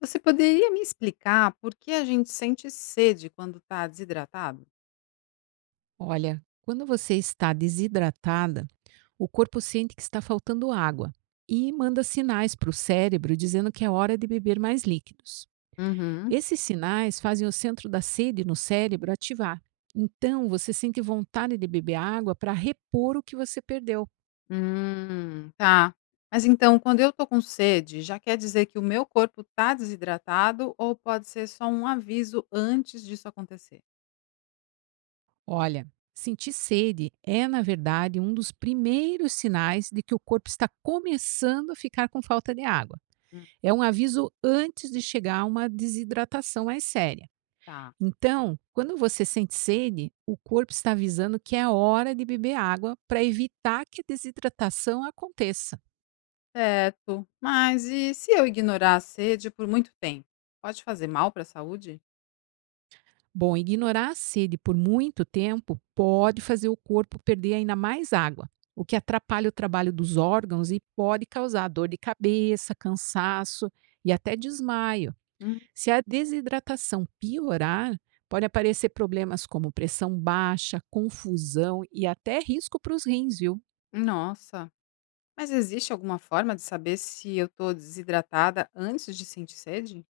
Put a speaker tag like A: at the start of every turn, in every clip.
A: Você poderia me explicar por que a gente sente sede quando está desidratado?
B: Olha, quando você está desidratada, o corpo sente que está faltando água e manda sinais para o cérebro dizendo que é hora de beber mais líquidos.
A: Uhum.
B: Esses sinais fazem o centro da sede no cérebro ativar. Então, você sente vontade de beber água para repor o que você perdeu.
A: Tá. Mas então, quando eu tô com sede, já quer dizer que o meu corpo está desidratado ou pode ser só um aviso antes disso acontecer?
B: Olha, sentir sede é, na verdade, um dos primeiros sinais de que o corpo está começando a ficar com falta de água.
A: Hum,
B: É um aviso antes de chegar a uma desidratação mais séria.
A: tá.
B: Então, quando você sente sede, o corpo está avisando que é hora de beber água para evitar que a desidratação aconteça.
A: Certo. Mas e se eu ignorar a sede por muito tempo? Pode fazer mal para a saúde?
B: Bom, ignorar a sede por muito tempo pode fazer o corpo perder ainda mais água, o que atrapalha o trabalho dos órgãos e pode causar dor de cabeça, cansaço e até desmaio.
A: Hum,
B: Se a desidratação piorar, pode aparecer problemas como pressão baixa, confusão e até risco para os rins, viu?
A: nossa. Mas existe alguma forma de saber se eu tô desidratada antes de sentir sede?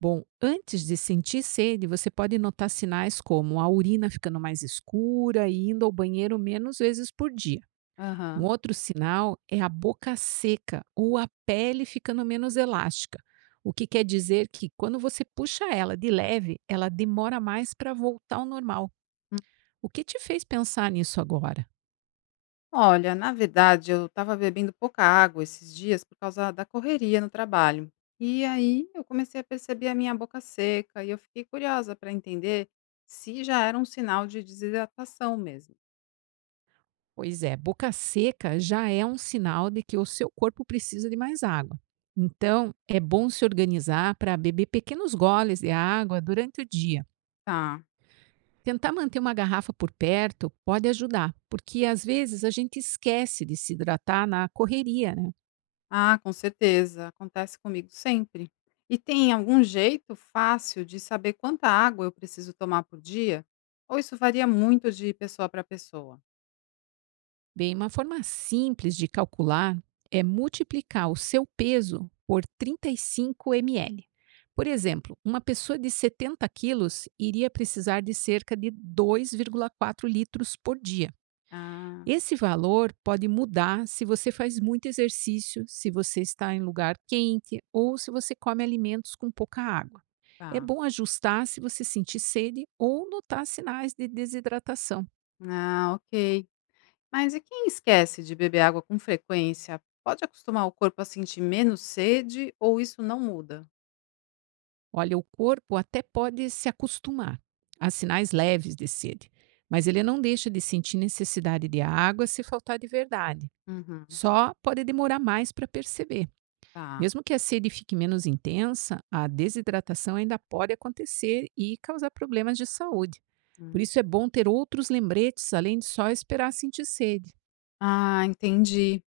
B: Bom, antes de sentir sede, você pode notar sinais como a urina ficando mais escura e indo ao banheiro menos vezes por dia. Um
A: Aham.
B: outro sinal é a boca seca ou a pele ficando menos elástica, o que quer dizer que quando você puxa ela de leve, ela demora mais para voltar ao normal. O que te fez pensar nisso agora?
A: Olha, na verdade, eu estava bebendo pouca água esses dias por causa da correria no trabalho. E aí eu comecei a perceber a minha boca seca e eu fiquei curiosa para entender se já era um sinal de desidratação mesmo.
B: Pois é, boca seca já é um sinal de que o seu corpo precisa de mais água. Então, é bom se organizar para beber pequenos goles de água durante o dia.
A: Tá.
B: Tentar manter uma garrafa por perto pode ajudar, porque às vezes a gente esquece de se hidratar na correria, né?
A: Ah, com certeza, acontece comigo sempre. E tem algum jeito fácil de saber quanta água eu preciso tomar por dia? Ou isso varia muito de pessoa para pessoa?
B: Bem, uma forma simples de calcular é multiplicar o seu peso por 35 ml. Por exemplo, uma pessoa de 70 quilos iria precisar de cerca de 2,4 litros por dia.
A: Ah,
B: Esse valor pode mudar se você faz muito exercício, se você está em lugar quente ou se você come alimentos com pouca água. É
A: tá.
B: bom ajustar se você sentir sede ou notar sinais de desidratação.
A: Ah, ok. Mas e quem esquece de beber água com frequência, pode acostumar o corpo a sentir menos sede ou isso não muda?
B: Olha, o corpo até pode se acostumar a sinais leves de sede, mas ele não deixa de sentir necessidade de água se faltar de verdade.
A: Uhum,
B: Só pode demorar mais para perceber.
A: tá.
B: Mesmo que a sede fique menos intensa, a desidratação ainda pode acontecer e causar problemas de saúde. Por
A: Hum.
B: isso é bom ter outros lembretes além de só esperar sentir sede.
A: Ah, entendi.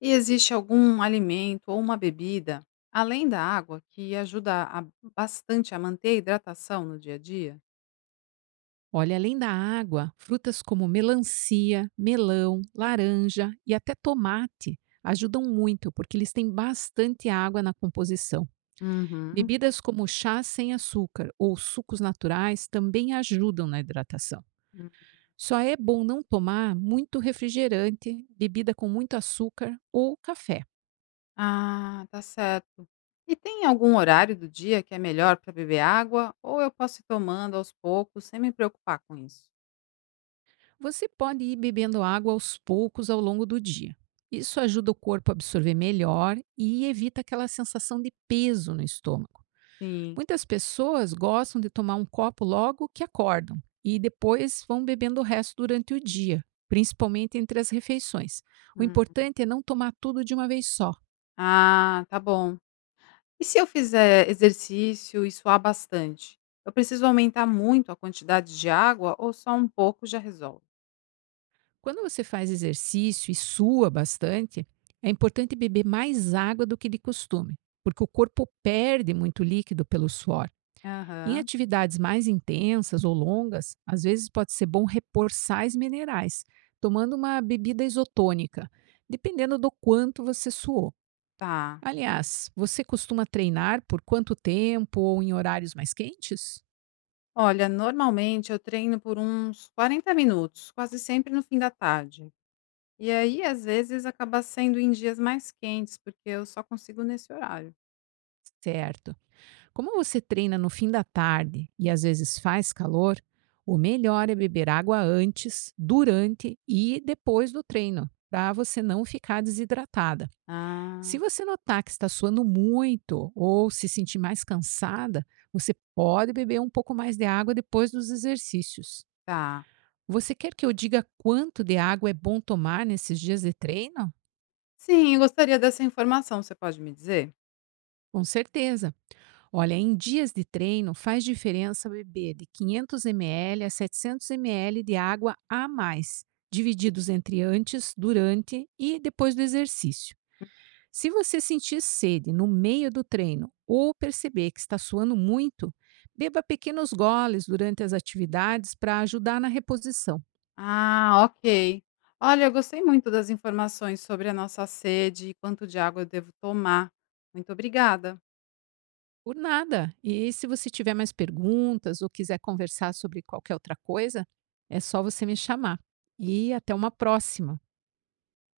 A: E existe algum alimento ou uma bebida, além da água, que bastante a manter a hidratação no dia a dia?
B: Olha, além da água, frutas como melancia, melão, laranja e até tomate ajudam muito porque eles têm bastante água na composição.
A: Uhum.
B: Bebidas como chá sem açúcar ou sucos naturais também ajudam na hidratação.
A: Hum.
B: Só é bom não tomar muito refrigerante, bebida com muito açúcar ou café.
A: Ah, tá certo. E tem algum horário do dia que é melhor para beber água ou eu posso ir tomando aos poucos sem me preocupar com isso?
B: Você pode ir bebendo água aos poucos ao longo do dia. Isso ajuda o corpo a absorver melhor e evita aquela sensação de peso no estômago.
A: Sim.
B: Muitas pessoas gostam de tomar um copo logo que acordam e depois vão bebendo o resto durante o dia, principalmente entre as refeições. O importante é não tomar tudo de uma vez só.
A: Ah, tá bom. E se eu fizer exercício e suar bastante? Eu preciso aumentar muito a quantidade de água ou só um pouco já resolve?
B: Quando você faz exercício e sua bastante, é importante beber mais água do que de costume, porque o corpo perde muito líquido pelo suor. Em
A: Aham,
B: atividades mais intensas ou longas, às vezes pode ser bom repor sais minerais, tomando uma bebida isotônica, dependendo do quanto você suou.
A: tá.
B: Aliás, você costuma treinar por quanto tempo ou em horários mais quentes?
A: Olha, normalmente eu treino por uns 40 minutos, quase sempre no fim da tarde. E aí, às vezes, acaba sendo em dias mais quentes, porque eu só consigo nesse horário.
B: Certo. Como você treina no fim da tarde e às vezes faz calor, o melhor é beber água antes, durante e depois do treino, para você não ficar desidratada. Se
A: Ah,
B: você notar que está suando muito ou se sentir mais cansada, você pode beber um pouco mais de água depois dos exercícios.
A: tá.
B: Você quer que eu diga quanto de água é bom tomar nesses dias de treino?
A: Sim, eu gostaria dessa informação, você pode me dizer?
B: Com certeza. Olha, em dias de treino faz diferença beber de 500 ml a 700 ml de água a mais, divididos entre antes, durante e depois do exercício. Se você sentir sede no meio do treino ou perceber que está suando muito, beba pequenos goles durante as atividades para ajudar na reposição.
A: Ah, ok. Olha, eu gostei muito das informações sobre a nossa sede e quanto de água eu devo tomar. Muito obrigada.
B: Por nada. E se você tiver mais perguntas ou quiser conversar sobre qualquer outra coisa, é só você me chamar. E até uma próxima!